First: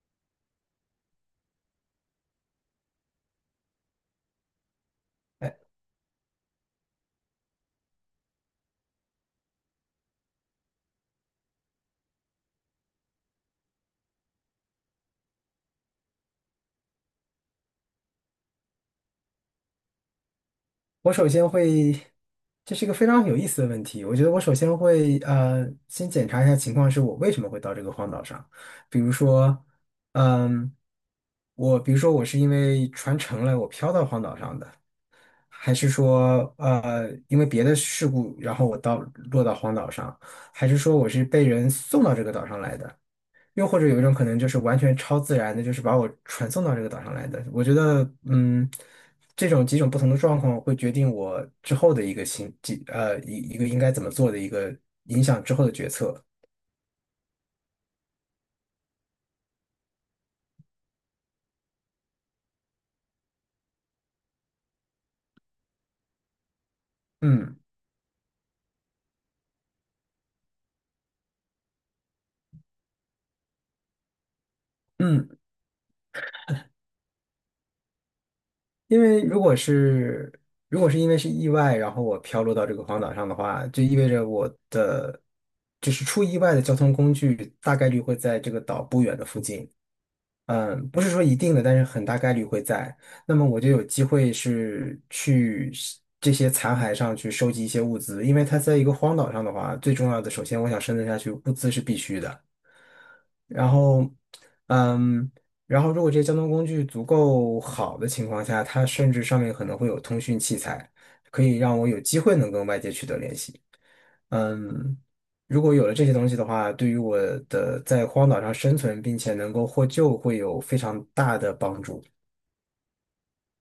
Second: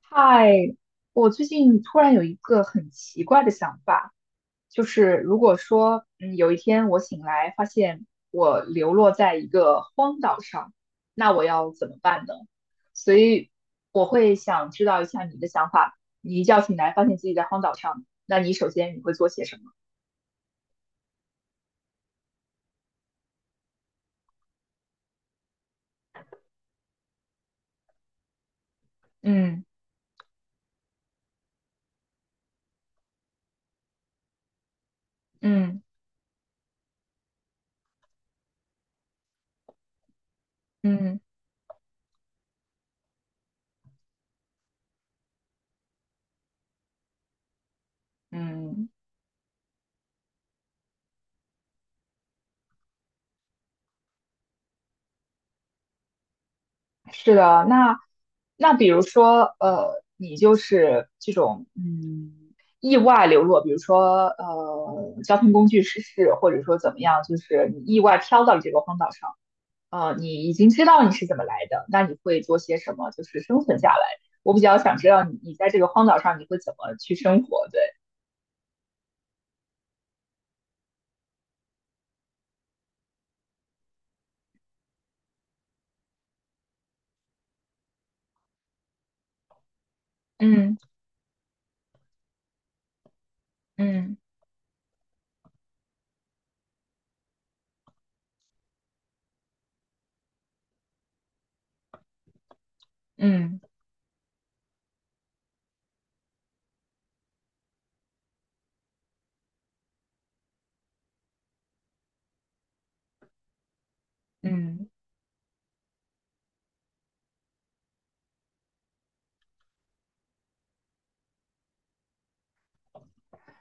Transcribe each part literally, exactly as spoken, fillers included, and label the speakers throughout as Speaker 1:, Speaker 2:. Speaker 1: 嗨，我最近突然有一个很奇怪的想法，就是如
Speaker 2: 哎，
Speaker 1: 果说，嗯，有一天我醒来发现我流落在一个荒岛上，那我要怎么办呢？所以我会想知道一下你的想法。你一觉醒来发现自己在荒岛上，那你首先你会做些什么？
Speaker 2: 我首先会，这是一个非常有意思的问题。我觉得我首先会呃，先检查一下情况，是我为什么会到这个荒岛上。比如
Speaker 1: 嗯
Speaker 2: 说，嗯，我比如说我是因为船沉了，我漂到荒岛上的，还
Speaker 1: 嗯
Speaker 2: 是说呃，因为别的事故，然后我到落到荒岛上，还是说我
Speaker 1: 嗯
Speaker 2: 是被人送到这个岛上来的？又或者有一种可能就是完全超自然的，就是把我传送到这个岛上来的。我觉得，嗯，
Speaker 1: 嗯。
Speaker 2: 这种几种不同的状况会决定我之后的一个行，几呃一一个应该怎么做的一个影响之后的决策。
Speaker 1: 是的，那那比如说，呃，你就是这种嗯意外流落，比如说呃交通工具失事，或者说怎么样，就
Speaker 2: 嗯
Speaker 1: 是你意外飘到了这个荒岛上，呃，你已经知道你是怎么来的，那你会做些什么，就是生存下来？我比较想知道
Speaker 2: 嗯。
Speaker 1: 你你在这个荒岛上你会怎么去生活？对，
Speaker 2: 因为如果是如果是因为是意外，然后我飘落到这个荒岛上的话，就意味着我的就是出意外的交通工具大概率会在这个岛不远的附近。
Speaker 1: 嗯
Speaker 2: 嗯，不是说一定的，但是很大概率会在。那么我就有机
Speaker 1: 嗯
Speaker 2: 会是去是这些残骸上去收集一些物资，因为它在一个荒岛上的话，最重要的，首先我想生存下去，物资是必须的。
Speaker 1: 嗯
Speaker 2: 然后，嗯，然后如果这些交通工具足够好的情况下，它甚至上面可能会有通讯器材，可以让我有机会能跟外界取得联系。
Speaker 1: 嗯。
Speaker 2: 嗯。如果有了这些东西的话，对于我的在荒岛上生存并且能够获救会有非常大的帮助。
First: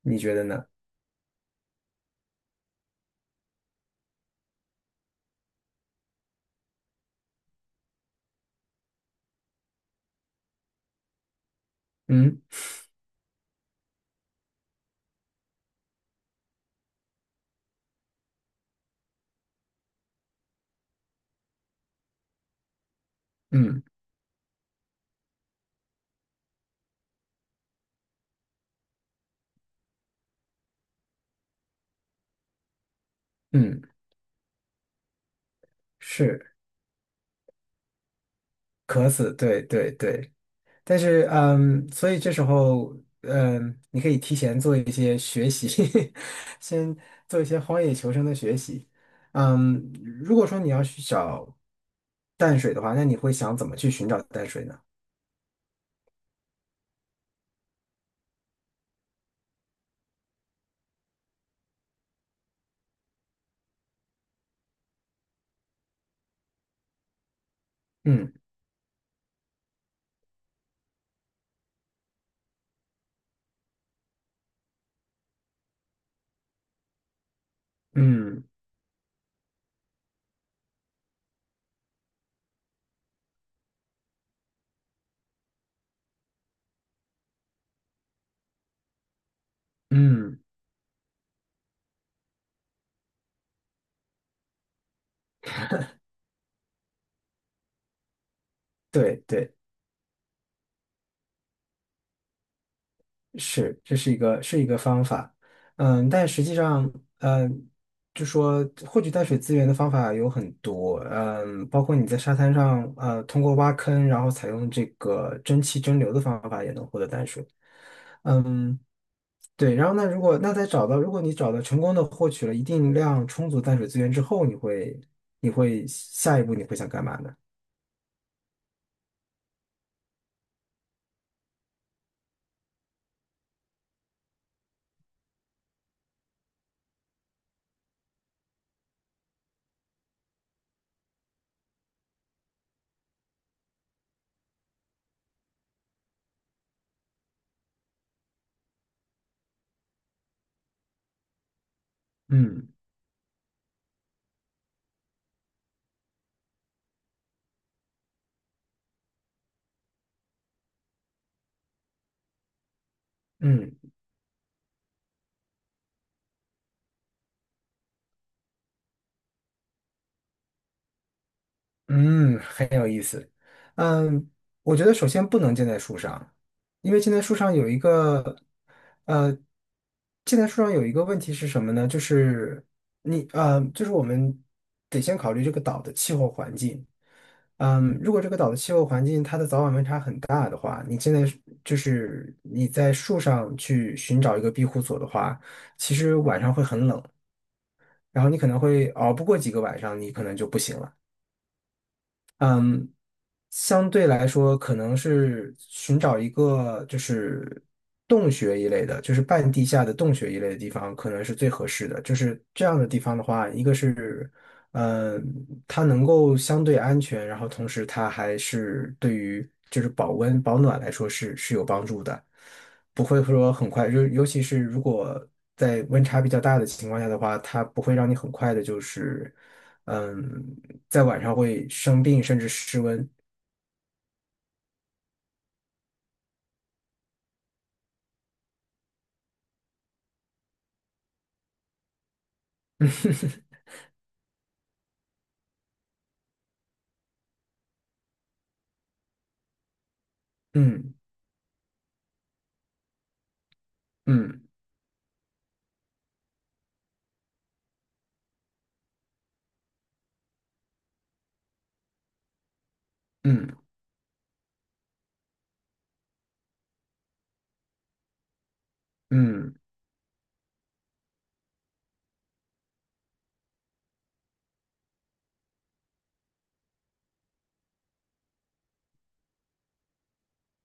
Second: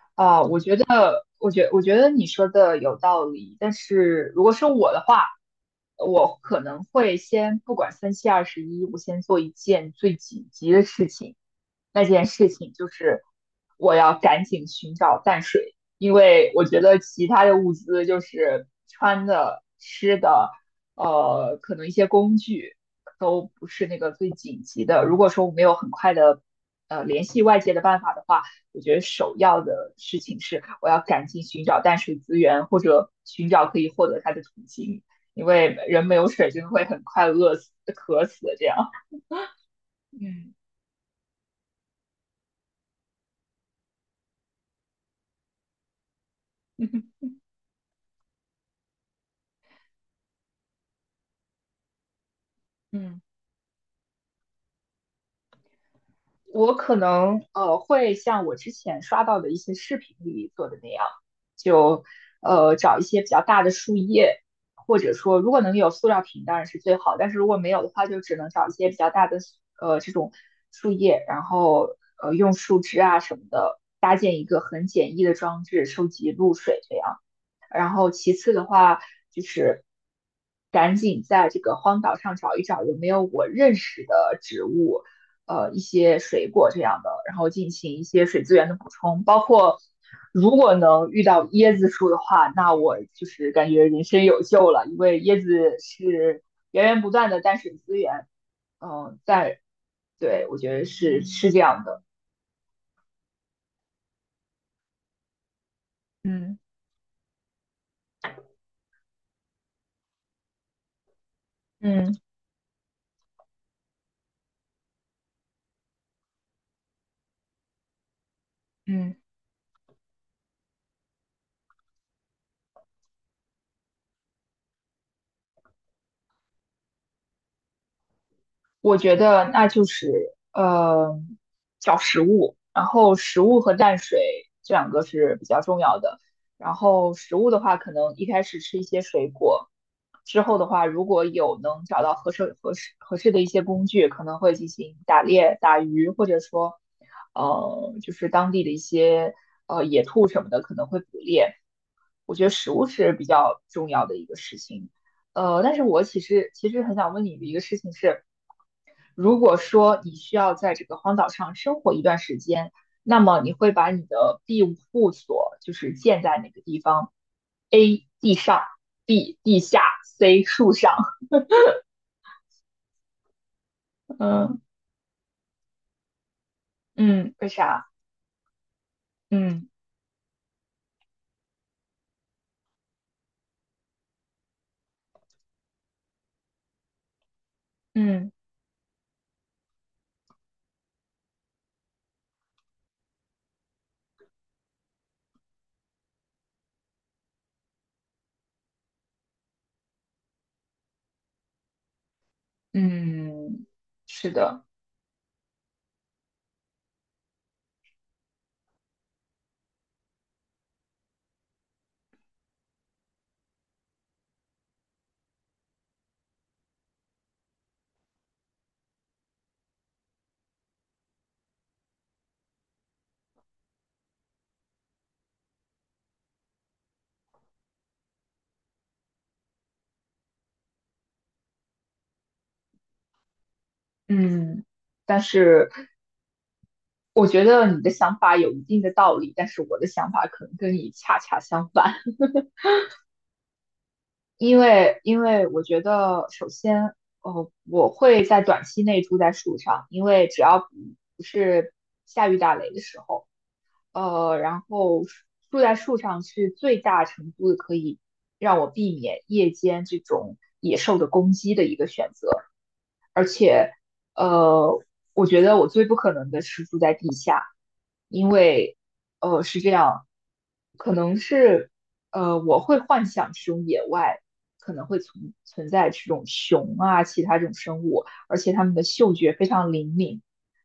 Speaker 2: 你觉
Speaker 1: 啊，
Speaker 2: 得
Speaker 1: 我
Speaker 2: 呢？
Speaker 1: 觉得，我觉，我觉得你说的有道理。但是如果是我的话，我可能会先不管三七二十一，我先做一件最紧急的事情，那件
Speaker 2: 嗯。
Speaker 1: 事情，就是我要赶紧寻找淡水，因为我觉得其他的物资就是穿的、吃的，呃，可能一些工具都不
Speaker 2: 嗯
Speaker 1: 是那个最紧急的。如果说我没有很快的呃联系外界的办法的话，我觉得首要的事情是我要赶紧寻找淡水资源，或者寻找可
Speaker 2: 嗯，
Speaker 1: 以获得它的途径，因为人没有
Speaker 2: 是，
Speaker 1: 水真的会很快饿死、渴死的这样。
Speaker 2: 渴死，对对对。
Speaker 1: 嗯
Speaker 2: 但是，嗯，所以这时候，嗯，你可以提前做一些学习，先 做一些荒野求生的学习。嗯，如果说你要去找淡水的话，那你
Speaker 1: 嗯，
Speaker 2: 会想怎么去寻找淡水呢？
Speaker 1: 我可能呃会像我之前刷到的一些视频里做的那样，就呃找一些比较大的树叶，或者说如果能有塑料瓶当然是最好，但是如果没有的话，就
Speaker 2: 嗯
Speaker 1: 只能找一些比较大的呃这种树叶，然后呃用树枝啊什么的搭建一个很简易的装置收集露水这样。然后其
Speaker 2: 嗯
Speaker 1: 次的话就是赶紧在这个荒岛上找一找有没有我认识的植物，呃，一些水果这样的，然后进行一些水资源的补充，包括
Speaker 2: 嗯，
Speaker 1: 如果能遇到椰子树的话，那我就是感觉人生有救了，因为椰子是源源不断的淡水资源，嗯、
Speaker 2: 对
Speaker 1: 呃
Speaker 2: 对。
Speaker 1: 在对我觉得是是这样的，
Speaker 2: 是，这是一个是一个方法，嗯，但实际
Speaker 1: 嗯
Speaker 2: 上，嗯，就说获取淡水资源的方法有很多，嗯，包括你在
Speaker 1: 嗯
Speaker 2: 沙滩上，呃，通过挖坑，然后采用这个蒸汽蒸馏的方法也能获得淡水。嗯，
Speaker 1: 嗯。
Speaker 2: 对，然后呢，如果那在找到，如果你找到成功的获取了一定量充足淡水资源之后，你会你会下一步你会想干嘛呢？
Speaker 1: 我觉得那就是呃找食物，然后食物和淡水这两个是比较重要的。然后食物的话，可能一开始吃一些水果，之后的话，如果有能找到合适合适合适的一些工具，可能会进行打猎、打鱼，或者说呃就是当地的一些呃野兔什么的，可能会捕猎。我觉得
Speaker 2: 嗯
Speaker 1: 食物是比较重要的一个事情。呃，但是我其实其实很想问你的一个事情是，如果说你需要在这个荒岛上生活一段时间，那么你会
Speaker 2: 嗯
Speaker 1: 把你的庇护所就是建在哪个地方？A 地上，B 地下，C 树上。
Speaker 2: 嗯。嗯，
Speaker 1: 嗯
Speaker 2: 我觉得首先不能建在树上，因为建在
Speaker 1: 嗯，
Speaker 2: 树
Speaker 1: 为
Speaker 2: 上有一
Speaker 1: 啥？
Speaker 2: 个，呃，
Speaker 1: 嗯
Speaker 2: 建在树上有一个问题是什么呢？就是你，呃，就是我们得先考虑这个岛的气候环境。嗯，如果这
Speaker 1: 嗯
Speaker 2: 个岛的气候环境它的早晚温差很大的话，你现在是就是你在树上去寻找一个庇护所的话，其实晚上会很冷，然后你可能会熬不过几个晚上，你可能就不行了。嗯，
Speaker 1: 嗯，
Speaker 2: 相对来
Speaker 1: 是
Speaker 2: 说，
Speaker 1: 的，
Speaker 2: 可能是寻找一个就是洞穴一类的，就是半地下的洞穴一类的地方，可能是最合适的。就是这样的地方的话，一个是，嗯，它能够相对安全，然后同时它还是对于就是保温保暖来说是是有帮助的，不会说很快，就尤其是如果在温差比较大的情况下的话，它不会让你很快的就是。嗯，在晚上会生病，甚至失温。
Speaker 1: 嗯，但是我觉得你的想法有一定的道理，但是我的想法可能跟你恰恰相反。因为因为我觉得，首先，呃，我会在短期内住在树上，因为只要不
Speaker 2: 嗯
Speaker 1: 不是下雨打雷的时候，呃，
Speaker 2: 嗯
Speaker 1: 然后住在树上是最大程度的可以让我避免夜间这种野兽的攻击的一个选择。而
Speaker 2: 嗯
Speaker 1: 且，呃，我觉得我最不可能的是住在地下，因为，呃，
Speaker 2: 嗯
Speaker 1: 是
Speaker 2: 嗯
Speaker 1: 这样，可能是，呃，我会幻想这种野外可能会存存在这种熊啊，其他这种生物，而且它们的嗅觉非常灵敏。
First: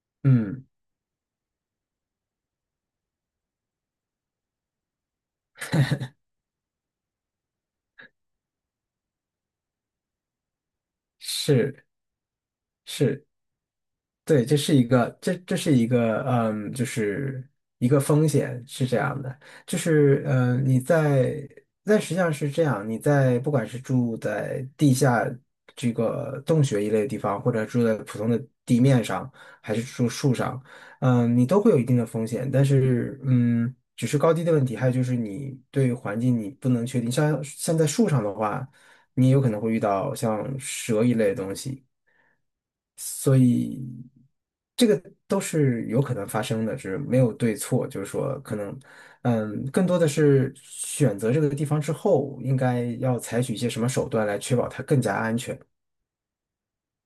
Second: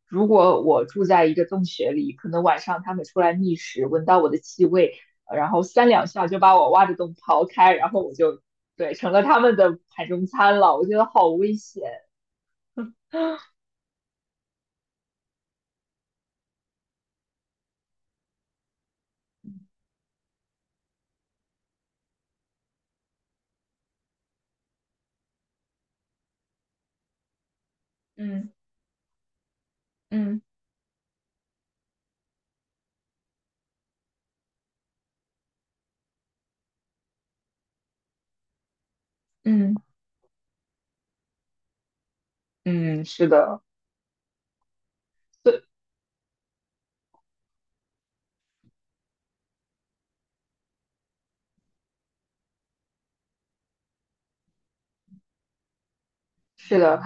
Speaker 1: 如果
Speaker 2: 嗯，
Speaker 1: 我住在一个洞穴里，可能晚上它们出来觅食，闻到我的气味，呃然后三两下就把我挖的洞刨开，然后我就，对，成了他们的盘中餐了。我觉得好危险。
Speaker 2: 是是。对，这是一个，这这是一个，嗯，就是一个风险是这样的，就是，嗯，你在，但实际上是这样，你在不管是住在地下这个洞穴一类的地方，或者住在普通的
Speaker 1: 嗯
Speaker 2: 地面上，还是住树
Speaker 1: 嗯
Speaker 2: 上，嗯，你都会有一定的风险，但是，嗯，只是高低的问题，还有就是你对环境你不能确定，像像在树上的话，你有可能会
Speaker 1: 嗯
Speaker 2: 遇到像蛇一类的东西。
Speaker 1: 嗯，是的，
Speaker 2: 这个都
Speaker 1: 对，
Speaker 2: 是有可能发生的，是没有对错，就是说可能，嗯，更多的是选择这个地方之后，应该要采取一些什么手段来确保它更加安全。
Speaker 1: 是的，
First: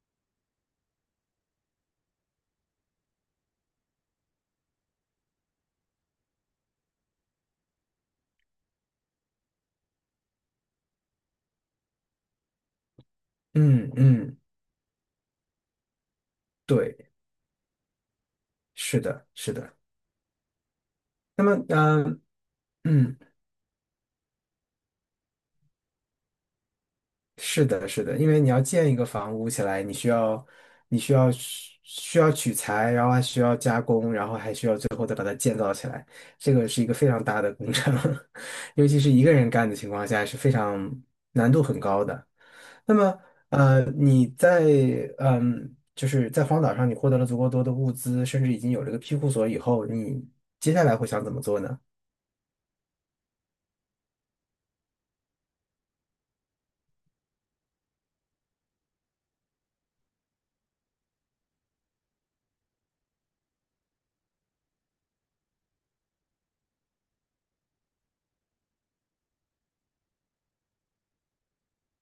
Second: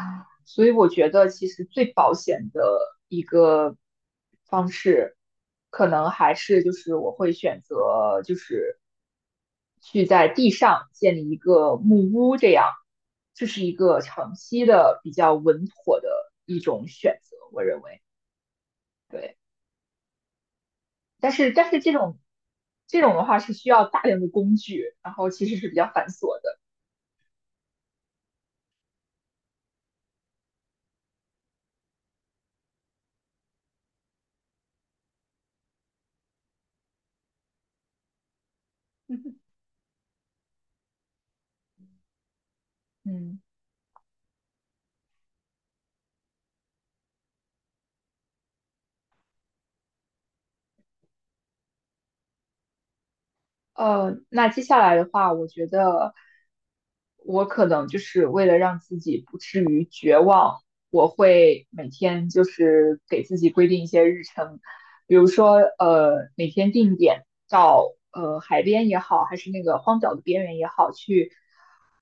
Speaker 1: 所以我觉得其实最保险的一个方式，可能还是就是我会选择就是去在地上建立一个木屋，这样，这是一
Speaker 2: 嗯，
Speaker 1: 个长
Speaker 2: 嗯，
Speaker 1: 期的比较稳妥的一种
Speaker 2: 对，
Speaker 1: 选择，我认为，
Speaker 2: 是的，
Speaker 1: 对，
Speaker 2: 是的。
Speaker 1: 但
Speaker 2: 那
Speaker 1: 是
Speaker 2: 么，
Speaker 1: 但是这种
Speaker 2: 嗯
Speaker 1: 这种
Speaker 2: 嗯。
Speaker 1: 的话是需要大量的工具，然后其实是比较繁琐的，
Speaker 2: 是的，是的，因为你要建一个房屋起来，你需要，你需要需要取材，然后还需要加工，然后还需要最后再把它建造起来，这个是一个非常大的工程，尤其是一个人 干的情况下是非常难度很高的。那么，
Speaker 1: 嗯。
Speaker 2: 呃，你在嗯，就是在荒岛上，你获得了足够多的物资，甚至已经有了一个庇护所以后，你接下来会想怎么做呢？
Speaker 1: 呃，那接下来的话，我觉得我可能就是为了让自己不至于绝望，我会每天就是给自己规定一些日程，比如说呃每天定点到呃海边也好，还是那个荒岛的边缘也好，去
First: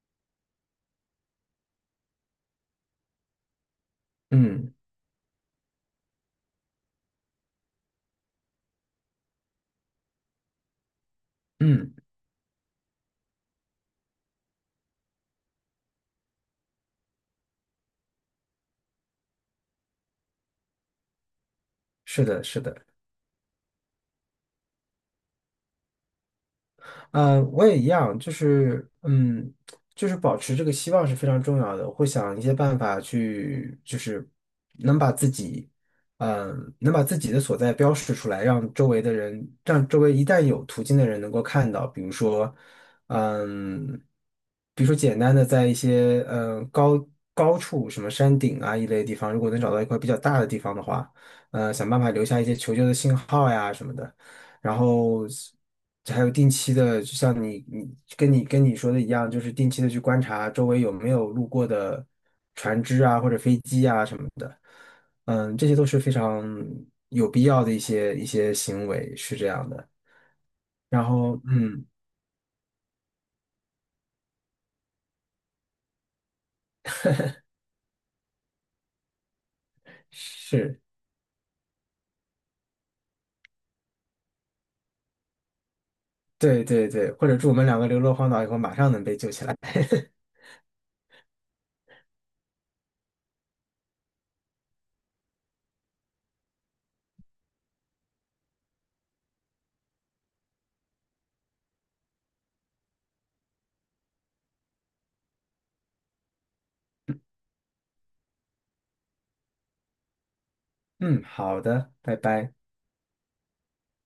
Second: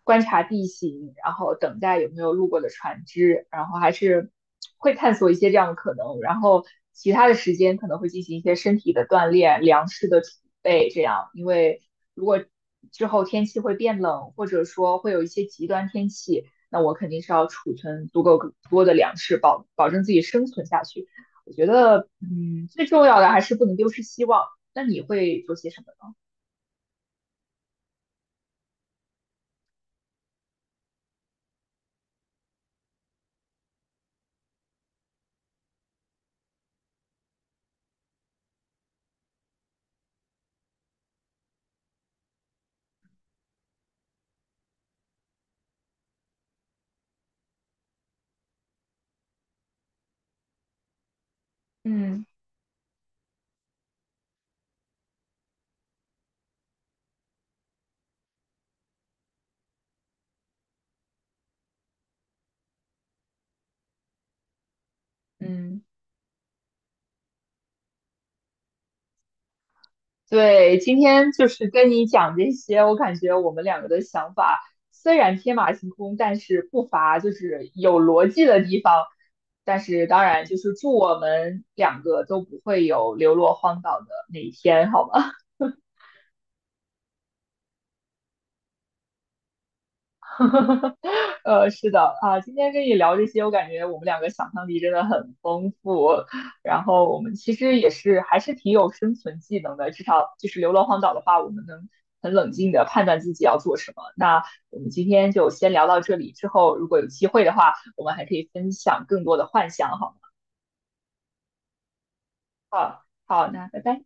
Speaker 1: 观察地形，然后等待有没有路过的船只，然后还是
Speaker 2: 嗯
Speaker 1: 会探索一些这样的可能，然后其他的时间可能会进行一些身体的锻炼、粮食的储备，这样，因为
Speaker 2: 嗯，
Speaker 1: 如果之后天气会变冷，或者说会有一些极端天气，那我肯定是要储存足够多的粮食，保保证自己生存下去。我觉得，
Speaker 2: 是的，是
Speaker 1: 嗯，
Speaker 2: 的。
Speaker 1: 最重要的还是不能丢失希望。那你会做些什么呢？
Speaker 2: 嗯，我也一样，就是嗯，就是保持这个希望是非常重要的。我会想一些办法去，就是能把自己，嗯，能把自己的所在标示出来，让周围的人，让周围一旦有途径的人能够看到。比如说，嗯，比如说简单的在一些嗯高高处，什么山顶啊一类地方，如果能找到一块比较大的地方的话，呃，想办法留
Speaker 1: 嗯
Speaker 2: 下一些求救的信号呀什么的。然后还有定期的，就像你你跟你跟你说的一样，就是定期的去观察周围有没有路过的船只啊或者飞机啊什么的，嗯，这些
Speaker 1: 嗯
Speaker 2: 都是非常有必要的一些一些行为，是这样的。
Speaker 1: 对，今
Speaker 2: 然
Speaker 1: 天
Speaker 2: 后
Speaker 1: 就是
Speaker 2: 嗯，
Speaker 1: 跟你讲这些，我感觉我们两个的想法虽然天马行空，但是不乏就是有逻辑的地方。但是当然，就是
Speaker 2: 是，
Speaker 1: 祝我们两个都不会有流落荒岛的那一天，好吗？
Speaker 2: 对对对，或者祝我们两个流落荒岛以后马上能被救起来。
Speaker 1: 呃，是的啊，今天跟你聊这些，我感觉我们两个想象力真的很丰富，然后我们其实也是还是挺有生存技能的，至少就是流落荒岛的话，我们能很冷静的判断自己要做什么。那我们今天就先聊到这里，之后如果有机会的话，我们还可以分享更多的幻想，好吗？
Speaker 2: 嗯，好的，拜拜。
Speaker 1: 好，好，那拜拜。